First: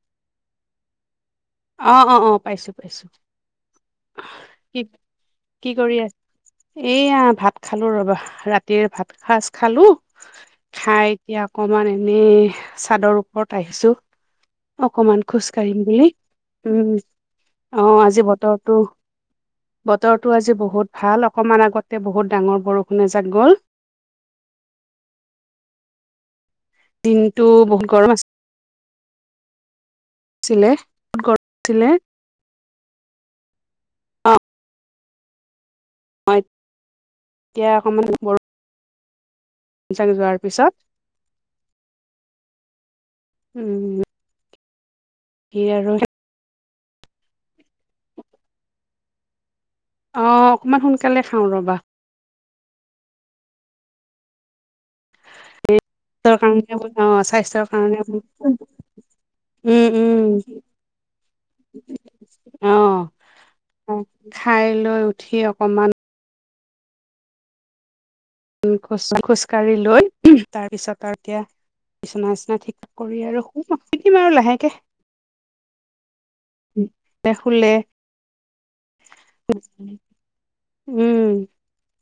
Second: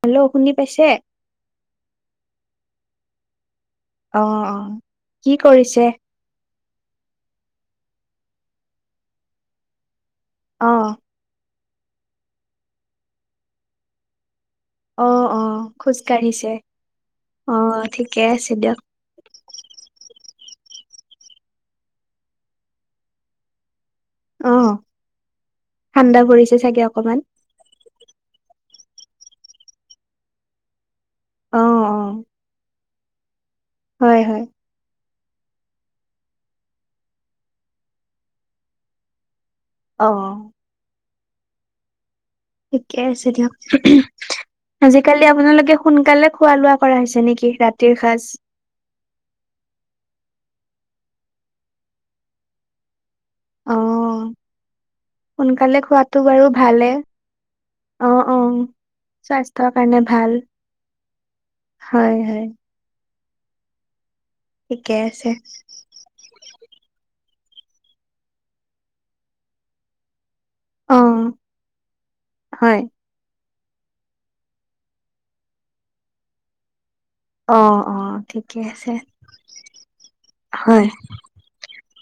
Hello শুনি পাইছে? অ অ অ পাইছো - পাইছো। অ অ কি কৰিছে? এয়া ভাত খালো ৰবা ৰাতিৰ ভাত সাঁজ খালো। অ', খাই এতিয়া অকমান এনেই চাদৰ ওপৰত আহিছো। অ', অকমান খোজ অ', কাঢ়িম বুলি। কাঢ়িছে। উম অ ঠিকে আজি আছে দিয়ক। বতৰটো বতৰ টো আজি বহুত ভাল অকণমান আগতে বহুত ডাঙৰ বৰষুণে এ যাক গ'ল। অ ঠাণ্ডা পৰিছে। চাগে অকমান। দিনতটো বহুত গৰম আছে ছিলে কত অ', কৰিছিলে [inaudible] অ', হয় হয়। মই এতিয়া অকমান বৰ চাগ যোৱাৰ অ'। পিছত থিকে আছে দিয়ক উম আজিকালি কি আপোনালোকে আৰু সোনকালে খুৱালো কৰা হৈছে নেকি ৰাতিৰ সাঁজ? অ' অকমান সোনকালে খাওঁ ৰ'বা। অঁ। সোনকালে খোৱাতটো স্বাস্থ্যৰ বাৰু কাৰণে ভালে অ স্বাস্থ্যৰ অ'- অ' কাৰণে স্বাস্থ্যৰ কাৰণে ভাল। হয়, হয়, অঁ। খাই ঠিকে লৈ আছে। উঠি অকমান উ খোজ খোজকাঢ়ি লৈ তাৰ পিছত আৰু অ', এতিয়া বিচনা নিচিনা হয়। ঠিক কৰি আৰু শিকিম আৰু লাহেকে। উম। [unintelligible] অ', শুলে, অ', ঠিকে আছে। হয়। উম।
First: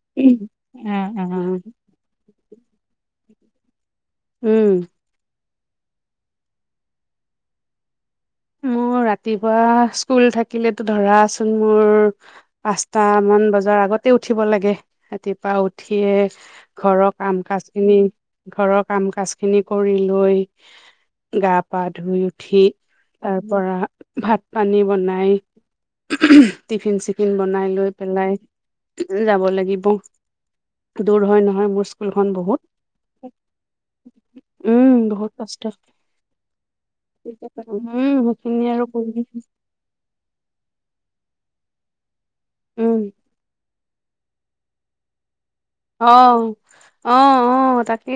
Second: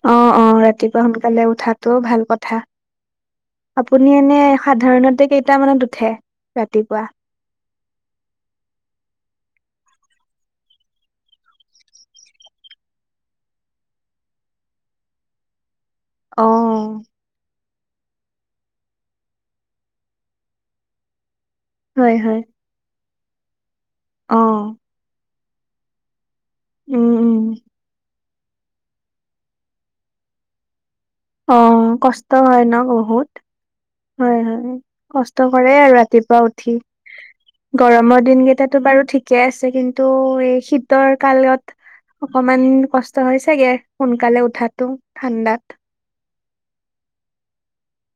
অ অ [unintelligible] ৰাতিপুৱা সোনকালে উঠাটো ভাল কথা আপুনি এনে উম, সাধাৰণতে কেইটামানত উঠে ৰাতিপুৱা? [inaudible] মোৰ ৰাতিপুৱা স্কুল থাকিলেটো ধৰাচোন মোৰ পাঁচটা মান বজাৰ আগত তে উঠিব লাগে, ৰাতিপুৱা উঠিয়ে অ ঘৰৰ কাম কাজ ঘৰৰ কাম কাজ খিনি কৰি লৈ গা পা হয় ধুই হয় উঠি তাৰ পৰা অ ভাত পানী বনাই টিফিন উম চিফিন উম বনাই লৈ পেলাই যাব লাগিব। দূৰ হয় অ নহয় মোৰ কষ্ট স্কুলখন হয় ন বহুত। হয়, হয়। উম বহুত কষ্ট কৰে আৰু ৰাতিপুৱা উঠি উম গৰমৰ সেইখিনি দিনকেইটাতো আৰু বাৰু কৰি ঠিকে আছে। কিন্তু এই শীতৰ কালত অকমান উম কষ্ট হৈছেগে, সোনকালে উঠাটো ঠাণ্ডাত। আহ' অ', অ' তাকে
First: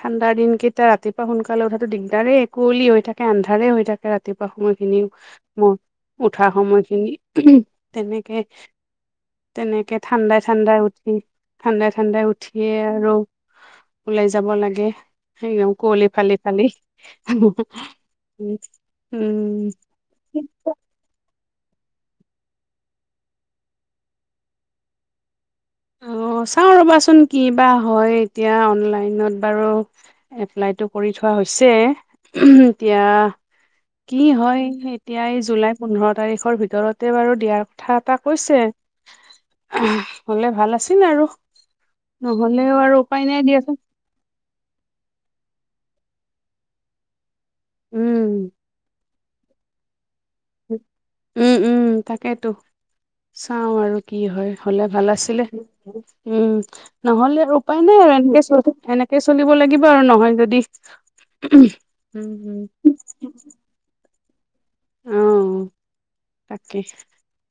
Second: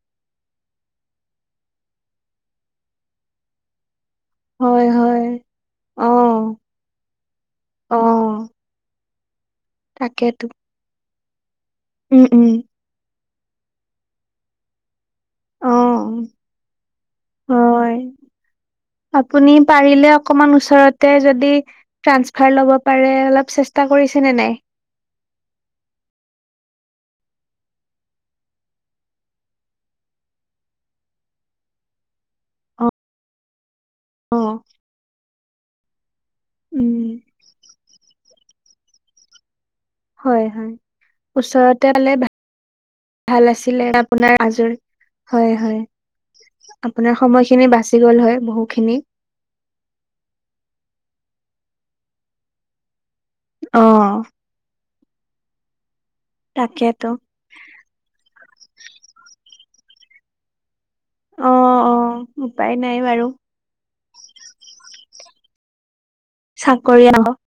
ঠাণ্ডা দিনকেইটা ৰাতিপুৱা সোনকালে উঠাটো দিগদাৰে। কুৱলি হৈ থাক, তে আন্ধাৰে হৈ থাকে ৰাতিপুৱা হয় সময়খিনি, হয় ম অ উঠা সময়খিনি অ তেনেকে। তেনেকে তাকেতো ঠাণ্ডাই-ঠাণ্ডাই উঠি, উম ঠাণ্ডাই-ঠাণ্ডাই উম উঠিয়ে আৰু ওলাই যাব লাগে। এই ন' কুঁৱলী অ ফালি-ফালি উম'। হয় আপুনি পাৰিলে অকমান ওচৰতে যদি ট্ৰান্সফাৰ ল'ব পাৰে, অলপ চেষ্টা কৰিছে নে নাই? অ' চাও ৰ'বাচোন, কি বা হয় এতিয়া, অনলাইনত বাৰু এপ্লাইটো কৰি থোৱা হৈছে। এতিয়া কি হয় এতিয়া। এই জুলাই পোন্ধৰ তাৰিখৰ উম, ভিতৰতে বাৰু দিয়াৰ কথা এটা কৈছে। হয়, হ'লে ভাল হয় আছিল আৰু ওচৰতে হলে নহ'লেও আৰু উপায় নাই ভাল দিয়াচোন আছিলে। আপোনাৰ জৰি আপোনাৰ সময় খিনি বাচি গল হয় উম বহু খিনি। উম', উম' তাকেইেতো, চাও আৰু কি অ', হয় হ'লে ভাল আছিলে। উম' তাকেতো নহলে আৰু উপায় নাই আৰু এনেকে-এনেকে চলিব লাগিব বাৰু নহয় যদি। অ', অ', উপায় হ' নাই বাৰু তাকে চাকৰি আহক [unintelligible]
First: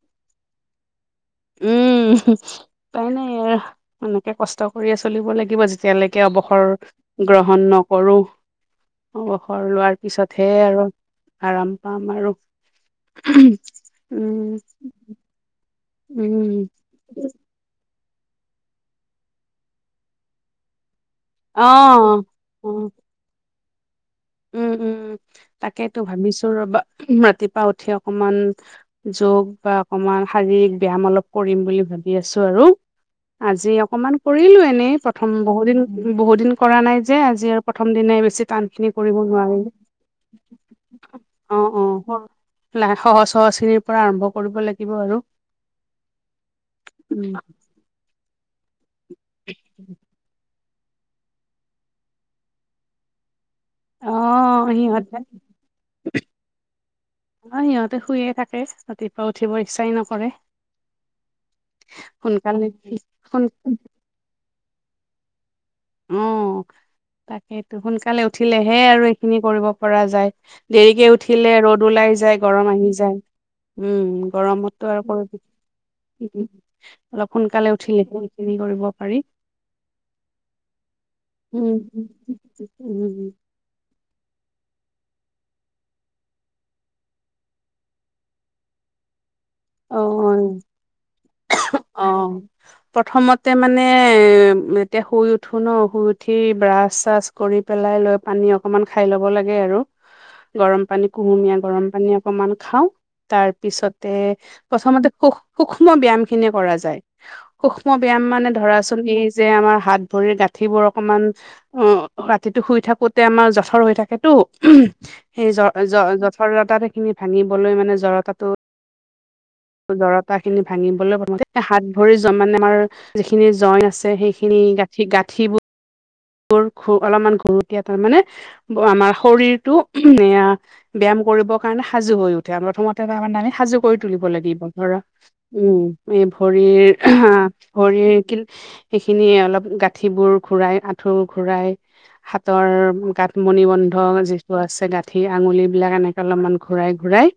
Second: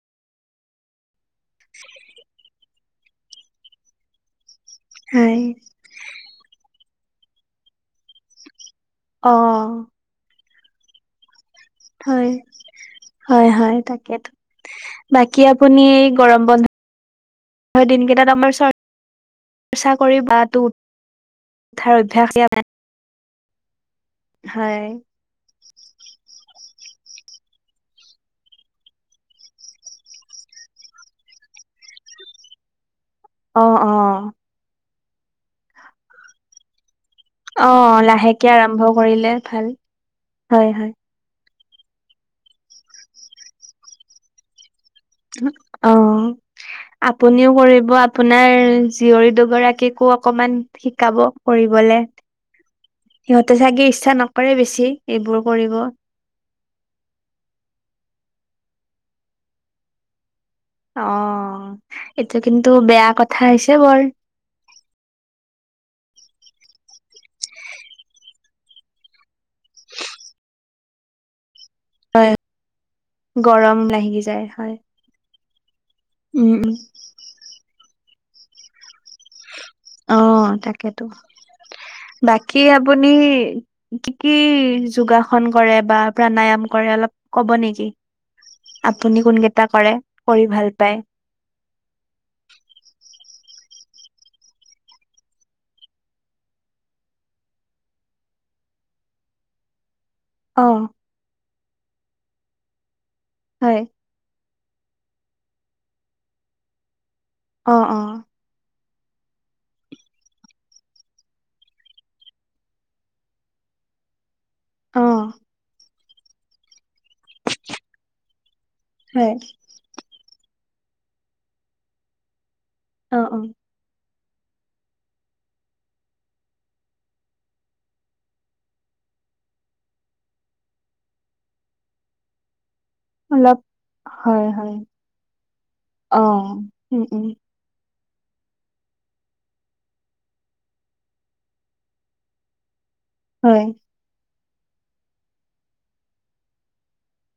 উম' উপাই নাই আৰু এনেকে কষ্ট কৰিয়ে চলিব হয় লাগিব যেতিয়ালৈকে অৱসৰ গ্ৰহণ নকৰো। অৱসৰ অ', লোৱাৰ পিছতহে আৰু আৰাম পাম হয় আৰু হয় উম'। শুনিয়ে [unintelligible] গৰম বন্ধ উম দিনকে [inaudible] তাত আমাৰ চৰ্চা কৰি বাটো [unintelligible] উঠাৰ আহ', অভ্যাস অ'। উম', হয় উম' তাকেইতো ভাবিছো ৰবা। ৰাতিপুৱা উঠি অকমান যোগ বা অকমান শাৰীৰিক ব্যাম অলপ কৰিম বুলি ভাবি আছো আৰু। আজি অ', অকমান অ'। কৰিলো এনেই প্ৰথম, বহু দিন-বহু দিন কৰা নাই যে আজি আৰু অ প্ৰথম দিনে বেছি লাহেকে টান আৰম্ভ খিনি কৰিব কৰিলে নোৱাৰিম ভাল হয়, হয়। অ', অ' সৰু সহজ সহজ খিনিৰ পৰা আৰম্ভ কৰিব লাগ। অ' আপুনিও কৰিব আপোনাৰ জীয়ৰী দুগৰাকীকো অকমান শিকাব কৰিবলে। সিহত ত চাগে অ ইচ্ছা নকৰে বেছি, সিহঁতে এইবোৰ কৰিব। তে শুয়ে থাকে। ৰাতিপুৱা উঠিব ইচ্ছাই নকৰে। অ' এইটো সোনকালে কিন্তু বেয়া কথা সোন হৈছে বৰ। উম' তাকেইটো সোনকালে উঠিলেহে আৰু এইখিনি কৰিব পৰা যায়। দেৰিকে উঠিলে ৰ'দ ওলাই যায়, গৰম আহি যায় গৰম লাগি উম' যায় হয় গৰমতো আৰু উম উম অলপ সোনকালে উঠিলেহে সেইখিনি কৰিব পাৰি। অ' তাকেতো, উম, বাকী আপুনি উম, কি-কি যোগাসন কৰে বা প্ৰাণায়াম কৰে অলপ ক'ব নেকি? আপুনি কোন কেই কৰে। কৰি অ', ভাল পায়। অ', প্ৰথমতে মানে উ' এতিয়া শুই উঠো ন' শুই উঠি ব্ৰাছ-চাছ কৰি পেলাই লৈ পানী অকমান খাই ল'ব লাগে আৰু অ গৰম পানী কুহুমীয়া গৰম পানী অকমান খাওঁ তাৰ হয় পিছতে প্ৰথমতে সুখ সূক্ষ্ম ব্যাম খিনিয়ে কৰা যায় অ সূক্ষ্ম অ ব্যাম মানে ধৰাচো হেই যে আমাৰ হাত ভৰি গাঁঠিবোৰ অকমান অ ৰাতিটো শুই থাকোতে আমাৰ জঠৰ হৈ থাকেটো অ সেই জ জ জঠৰতাখিনি ভাঙিবলৈ মানে জৰতাটো হয়। তা খিনি ভাঙিবলৈ প্ৰথমতে হাত ভৰি য মানে আমাৰ অ অ যিখিনি জইন আছে সেইখ খিনি গাঁঠি গাঁঠিবো বোৰ খু অলপমান ঘুৰতীয়া তাৰমানে আমাৰ শৰীৰটো এয়া বেয়াম কৰিব কাৰণে সাজু হৈ উঠে আমৰ থমত [unintelligible] নামি অলপ সাজু কৰি তুলিব হয় লাগিব হয় ধৰক অ উম এই উম ভৰিৰ উম আ ভৰিৰ কিল সেইখিনিয়ে অলপ গাঁঠিবোৰ ঘূৰাই আঁঠু ঘূৰাই হাতৰ কাঠমণি হয় বন্ধ যিটো আছে গাঁঠি আঙুলবিলাক এনেকে অলপমান ঘূৰাই ঘূৰাই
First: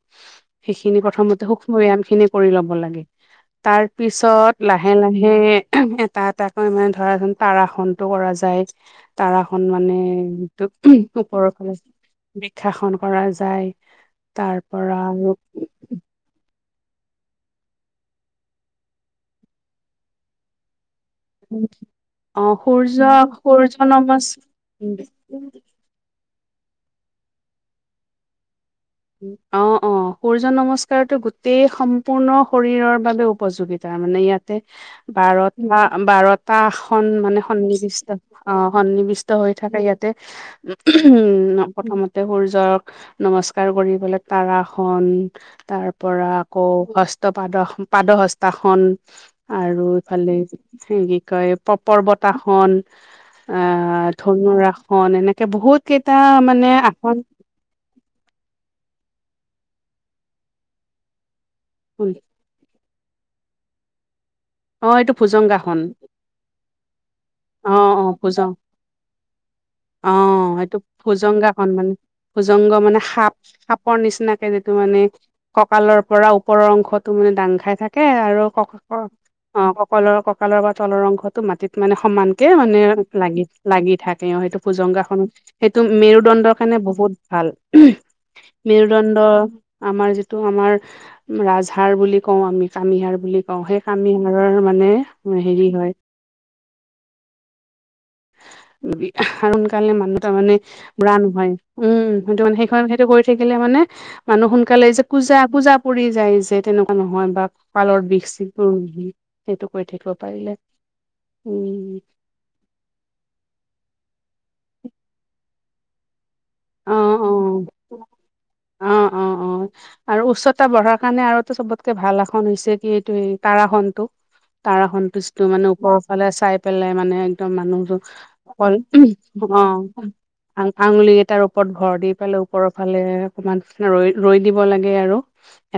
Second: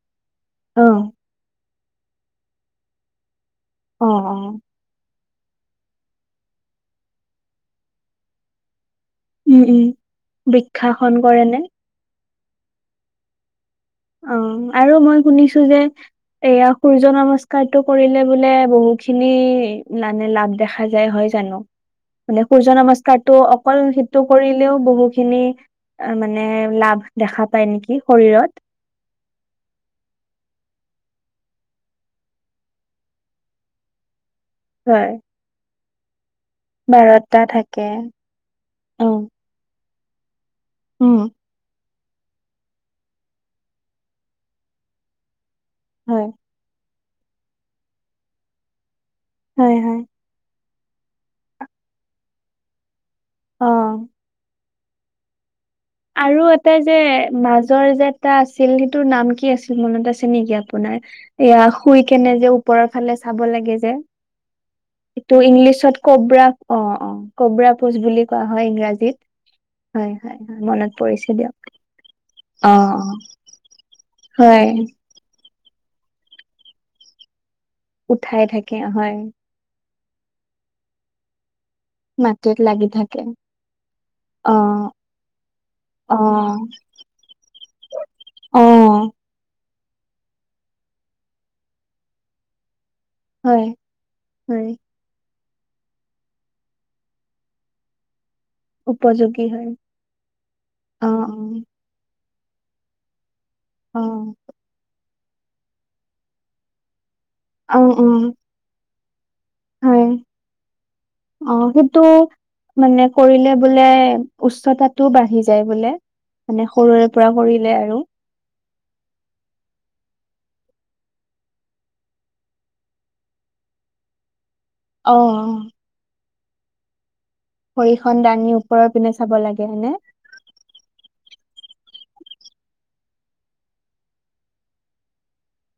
অ সেইখিনি প্ৰথমতে সূক্ষ্ম য়ানখিনি কৰি ল'ব লাগে। তাৰ অ অ পিছত লাহে লাহে এটা এটাকৈ মানে ধৰা ধোন তাৰাসনটো কৰা য যাই উম তাৰাসন উম মানে বৃক্ষাসন তোক কৰে ওপৰৰ নে ফালে বিক্ষাসন কৰা যায়। অ তাৰ আৰু পৰা মই শুনিছো যে এইয়া সূৰ্য নমস্কাৰটো কৰিলে বোলে বহু খিনি [unintelligible] খা যায় হয় জানো। অ মানে সূৰ্য নমস্কাৰটো অকল সূৰ্য সিটো নমস কৰিলেও বহুখিনি মানে লাভ দেখা পাই নেকি শৰীৰত। অ অ সূৰ্য নমস্কাৰতো গোটেই সম্পূৰ্ণ শৰীৰৰ বাবে উপযোগিতা। তা মানে ইয়াতে হয় বাৰত ভা বাৰত পা খন বাৰটা মানে থাকে সন্নিৱিষ্ট আহ অ সন্নিৱিষ্ট হৈ থাকে ইয়াতে। উম উ প্ৰথমতে সূৰ্যক নমস্ক কাৰ কৰি পেলাই তাৰাসন তাৰ হয় পৰা আকৌ হস্ত পাদ-পাদ সস্তাসন হয় আৰু হয় ইফালে সে কি কয়, পপৰ্বতাখন অ আহ, ধনুৰাস [unintelligible] এনেকে বহুত কেইটা আৰু মানে এটা যে আসন মাজৰ যে এটা আছিল সেইটোৰ নাম কি আছিল মনত আছে নেকি আপোনাৰ? এয়া শুই কেনে যে ওপৰত সেফালে চাব লাগে যে। অ এইটো ভুজংগাসন ইংলিছত কব্ৰা, অ', অ', কব্ৰা অ প'জ অ বুলি কোৱা ভুজং হয় ইংৰাজীত। হয় হয়। অ', হয় সেইটো মনত পৰিছে দিয়ক। সোজংগাসন মান, অ সোজংগ মানে অ সাপ-সাপৰ নিচিনাকে যিটো হয় মানে কঁকালৰ পৰা ওপৰৰ অংশতো মানে ডাং খাই থাকে আৰু উঠাই থাকে হয় [unintelligible] ককলৰ-কঁকালৰ পা তলৰ অংশতো মাটিত মানে সমানকে মাটিত মানে লাগি থাকে। লাগি-লাগি থাকে অ', সেইটো সোজংগা সন, সেইটো অ মেৰুদণ্ডৰ কাৰণে বহুত ভাল, অ মেৰুদণ্ড আমাৰ যিটো আমা, ৰ ৰাজহাৰ বুলি কওঁ আমি কামিহাৰ বুলি কওঁ হয় সেই কা [unintelligible] হাৰৰ হয় মানে হেৰি হয়। উপযোগী হয়। সোনকালে মানুহ তাৰমানে অ ব্ৰাণ হয়, উম। সেইটো মানে সেইখন সেইটো কৰি থাকিলে মানে অ মানুহ সোনকালে যে কুঁজা পূজা পৰি যায় যে, তেনেকুৱা নহয় বা অ অ কঁকালৰ অ [unintelligible] সেইটো কৰি হয়। থাকিব পাৰিলে, অ সেইটো উম। মানে কৰিলে বোলে, উচ্চতাটোও বাঢ়ি যায় বোলে। মানে অ সৰুৰে অ পৰা কৰিলে আৰু। অ', অ'। অ', আৰু উচ্চতা বঢ়াৰ কাৰণে আৰু এটা চবতকে ভাল আসন হৈছে কি এইটো তাৰাসনটো। তাৰ অ সন্তুষ্টটো মানে ওপৰৰ ফালে চাই পেলাই মানে তাৰ মানুহটো ভৰিখন দাঙি অকল ওপৰৰ পিনে চাব অ' লাগে হয়নে? আ আঙুলি কেইটাৰো ঘৰ দি পালে ওপৰৰ ফালে অকমান নিচিনা ৰৈ ৰৈ দিব লাগে আৰু।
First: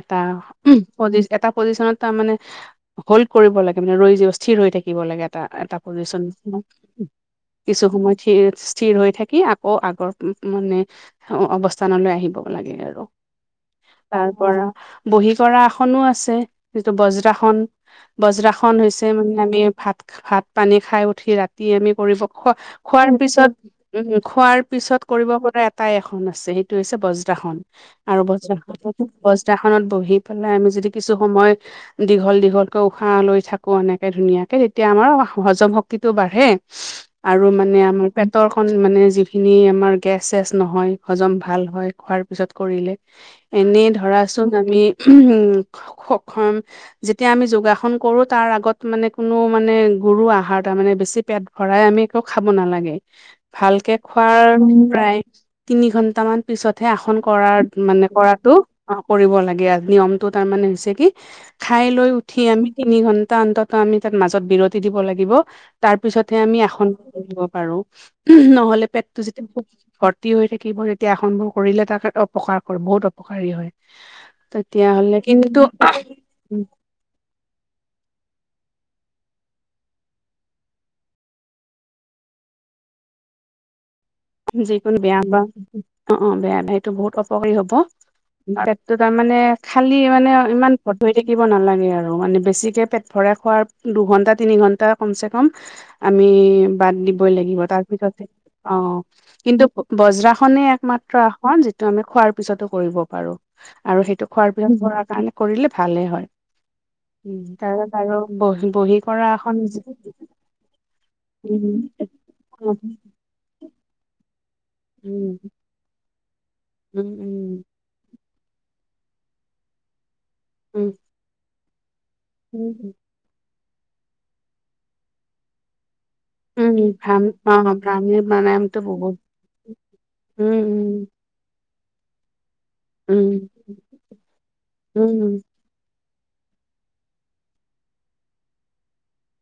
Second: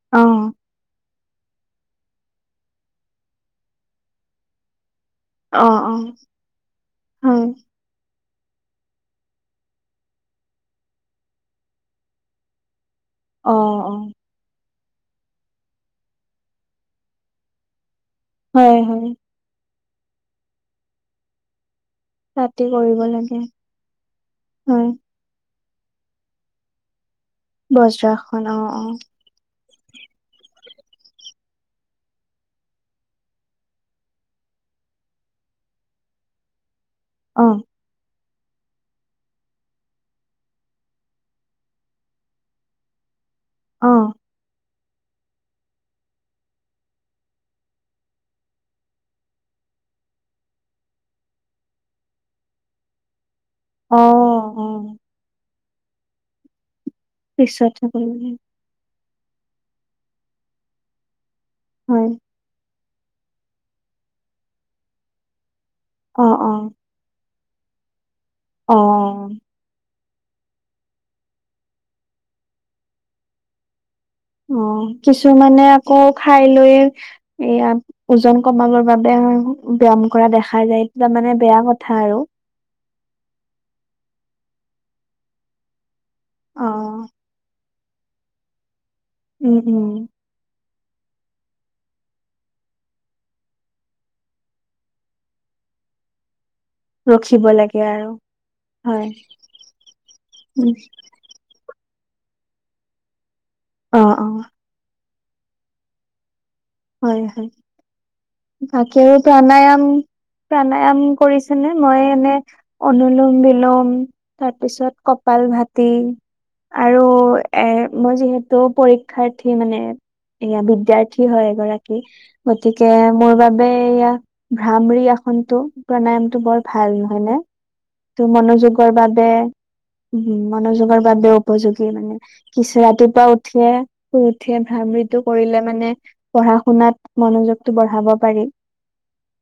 এটা অ পজি এটা পজিচনত তাৰ মানে হল্ড কৰিব লাগে, মানে ৰৈ যে স্থিৰ হৈ থাকে। থিকিব লাগে এটা - অ এটা অ পজিচন হয় কিছু সময় সিৰ স্থিৰ হৈ থাকি আকৌ আগৰ মানে অৱস্থানলৈ আহিব লাগে আৰু। অ অ তাৰ পৰা বহী কৰা আসনো আছে যিটো বজ্ৰাসন বজ্ৰখনন হয় হৈছে হয় মানে আমি ভাত ভাত পানী খাই উঠি ৰাতি আমি কৰিব খোৱা ৰাতি কৰিব খোৱাৰ লাগে পিছত উম খোৱাৰ হয় পিছত কৰিব পৰা এটাই এ আছে সেইটো হৈছে ব বা আৰু বজ বজ্ৰাসন অ অ বজ্ৰাখনত বহি পেলাই আমি যদি কিছু সময় দীঘল- দীঘলকৈ উশাহ লৈ থাকোঁ এনেকে ধুনীয়াকে তেতিয়া আমাৰ হজম শক্ত বাঢ় আৰু অ মানে মানে যিখ [inaudible] কেচ- চেচ নহয় হজম ভাল হয় খোৱাৰ পিছত কৰিলে এনেই অ ধৰাচোন আমি যেতিয়া আমি যোগাসন কৰোঁ তাৰ আগত মানে কোনো মানে গৰু আহাৰ তাৰ মানে বেছি পেট ভৰাই আমি একো খাব নালাগে। ভালকে অ খোৱাৰ অ প্ৰায় তিনি ঘন্ট মান পিছতহে আসন কৰাৰ পিছতহে মানে কৰিব লাগে কৰাটো অ কৰিব লাগে। নিয়মটো তাৰমানে হৈছে কি, খাই লৈ হয় উঠি আমি তিনি ঘন্টা অন্তত আমি তাত মাজত বিৰতি দিব লাগিব। তাৰ অ পিছতহে অ আমি আসন লাগিব। পাৰো। নহলে পেটটো অ যেতিয়া ভৰ্তি হৈ থাকিব, তেতিয়া আসন বোৰ কৰিলে তাকে অপকাৰ কৰে বহুত অপকাৰী হয়। অ। তেতিয়াহ'লে কিন্তু কিছুমানে আকৌ খাই লৈয়ে এয়া ওজন কমাবৰ বাবে ব্যাম কৰা দেখা যায়, তাৰ মানে বেয়া কথা আৰু। [inaudible] যিকোনো বেয়া বা, অ অ বেয়া বেয়া সেইটো বহুত অপকাৰী হ'ব। পে তটো তাৰমানে উম উম খালি মানে ইমান ত ধৰি থাকিব নালাগে আৰু। মানে বেছিকে পেট ভৰাই খোৱাৰ দুঘন্টা তিনি ঘন্টা কমচে কম আমি বাদ দিবই ৰখিব লাগিব। লাগে আৰু তাৰপিছতে অ। হয় কিন্তু বজ্ৰাখনেই উম একমাত্ৰ আসন, যিটো আমি খোৱাৰ পিছতো কৰিব পাৰো। অ আৰু অ সেইটো খোৱাৰ পিছত ভৰাৰ কাৰণে কৰিলে ভালে হয়। হয় উম, হয় তাৰছত আৰু বহি বাকী বহি আৰু কৰা আসন প্ৰাণায়াম প্ৰাণায়াম কৰিছে নে? উম মই এনে উম অনুলোম বিলোম, তাৰ পিছত কপাল উম ভতি। আৰু এ মই যিহে তো পৰীক্ষাৰ্থী মানে, এয়া উম উম বিদ্যাৰ্থী হয় এগৰাকী। গতিকে মোৰ বাবে এইয়া ভ্ৰামৰি আসনতটো প্ৰাণায়ামতটো বৰ উম ভাল উম নহয় ভ্ৰাম নে। অ ত ভ্ৰামীৰ প্ৰাণায়ামটো মনোযোগৰ বহুত বাবে উম মনোযোগৰ উম বাবেও উপযোগ গি মানে, কিছু ৰাতিপুৱা উম উঠিয়ে শুই উঠিয়ে উম ভ্ৰাৱিতো উম কৰিলে মানে পঢ়া শুনাত মনোযোগটো বঢ়াব পাৰি।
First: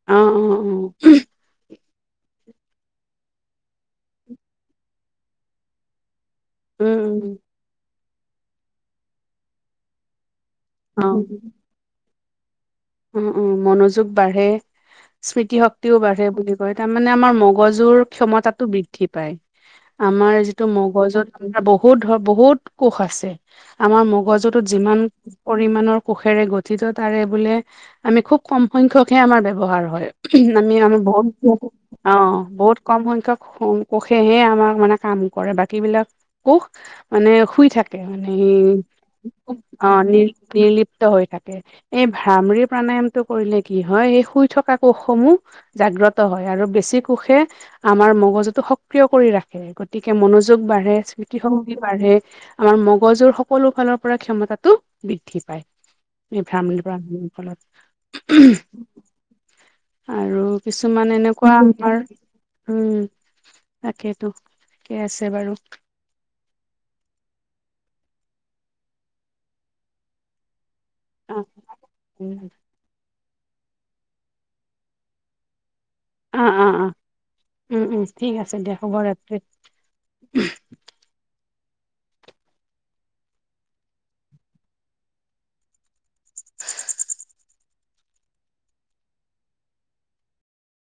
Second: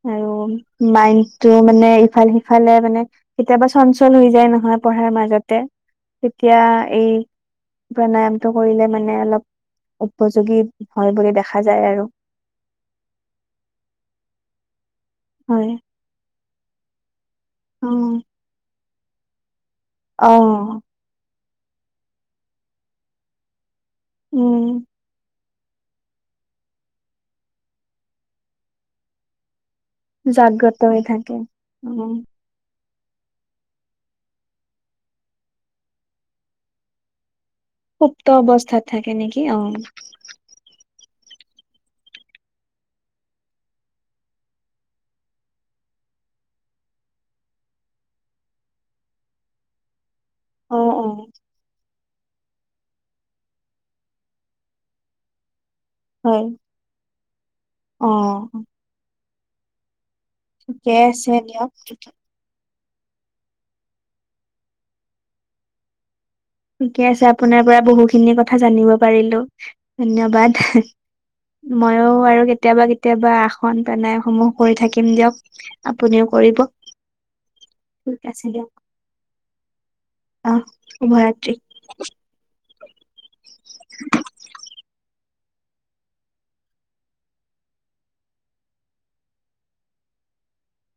অ অ আৰু মাইণ্ডটো মানে ইফাল-সিফালে মানে কেতিয়াবা চঞ্চল হৈ যায় নহয় পঢ়াৰ মাজতে। তেতিয়া অ উম এই উম প্ৰাণায়ামটো কৰিলে মানে অলপ উপ যোগী অ হয় বুলি দেখা যায় আৰু। উম উম, মনোযোগ বাঢ়ে, হয় স্মৃতিশক্তিও বাঢ়ে বুলি কয়, তাৰমানে আমাৰ অ'। মগজুৰ ক্ষমতাটো বৃদ্ধি পায়। আমাৰ যিটো অ', মগজুত আমাৰ বহুত ধৰ বহুত কোষ আছে, আমাৰ উম, মগজুটোত যিমান পৰিমাণৰ কোষেৰে গঠিত তাৰে বোলে আমি খুব কম সংখ্যকহে আমাৰ ব্যৱহাৰক। হয়, আমি জাগ্ৰত আমি হৈ বহুত থাকে। অ' বহুত কম সংখ্যক কোষেহে আমাক মানে কাম কৰে, বাকী বিলাক কোষ মানে শুই থাকে সুপ্ত মানে ই অৱস্থাত থাকে নেকি অ'। অহ, নি-নিৰ্লিপ্ত হৈ থাকে। এই ভামৰি প্ৰাণায়ামটো কৰিলে কি হয় এই শুই থকা কোষসমূহ জাগ্ৰত হয়। আৰু বেছি কোষ ষে আমাৰ মগজুতো সক্ৰিয় কৰি ৰাখে, গতিকে মনোযোগ অ', বাঢ়ে, অ', স্মৃতিশক্তি বাঢ়ে। আমাৰ মগজুৰ সকলো ফালৰ পৰা ক্ষমতাটো বৃদ্ধি পায়। ভ্ৰাম উম, ফলত অহ। আৰু কিছুমান, আছে এনেকুৱা দিয়ক। আমাৰ। উম, তাকেটো থিকে আছে বাৰু। ঠিকে আছে, আপোনাৰ পৰা বহুখিনি কথা জানিব পাৰিলো। ধন্যবাদ। অ ময়ো আৰু কেতিয়াবা কেতিয়াবা, আসন প্ৰেনায়মসমূহ কৰি থাকিম দিয়ক। আপুনিও অ কৰিব। অ অ উম উম ঠিক ঠিক আছে দিয়ক। দিয়া শুভ ৰাত্ৰি অহ, সময়ত। থিক। [unintelligible] [unintelligible]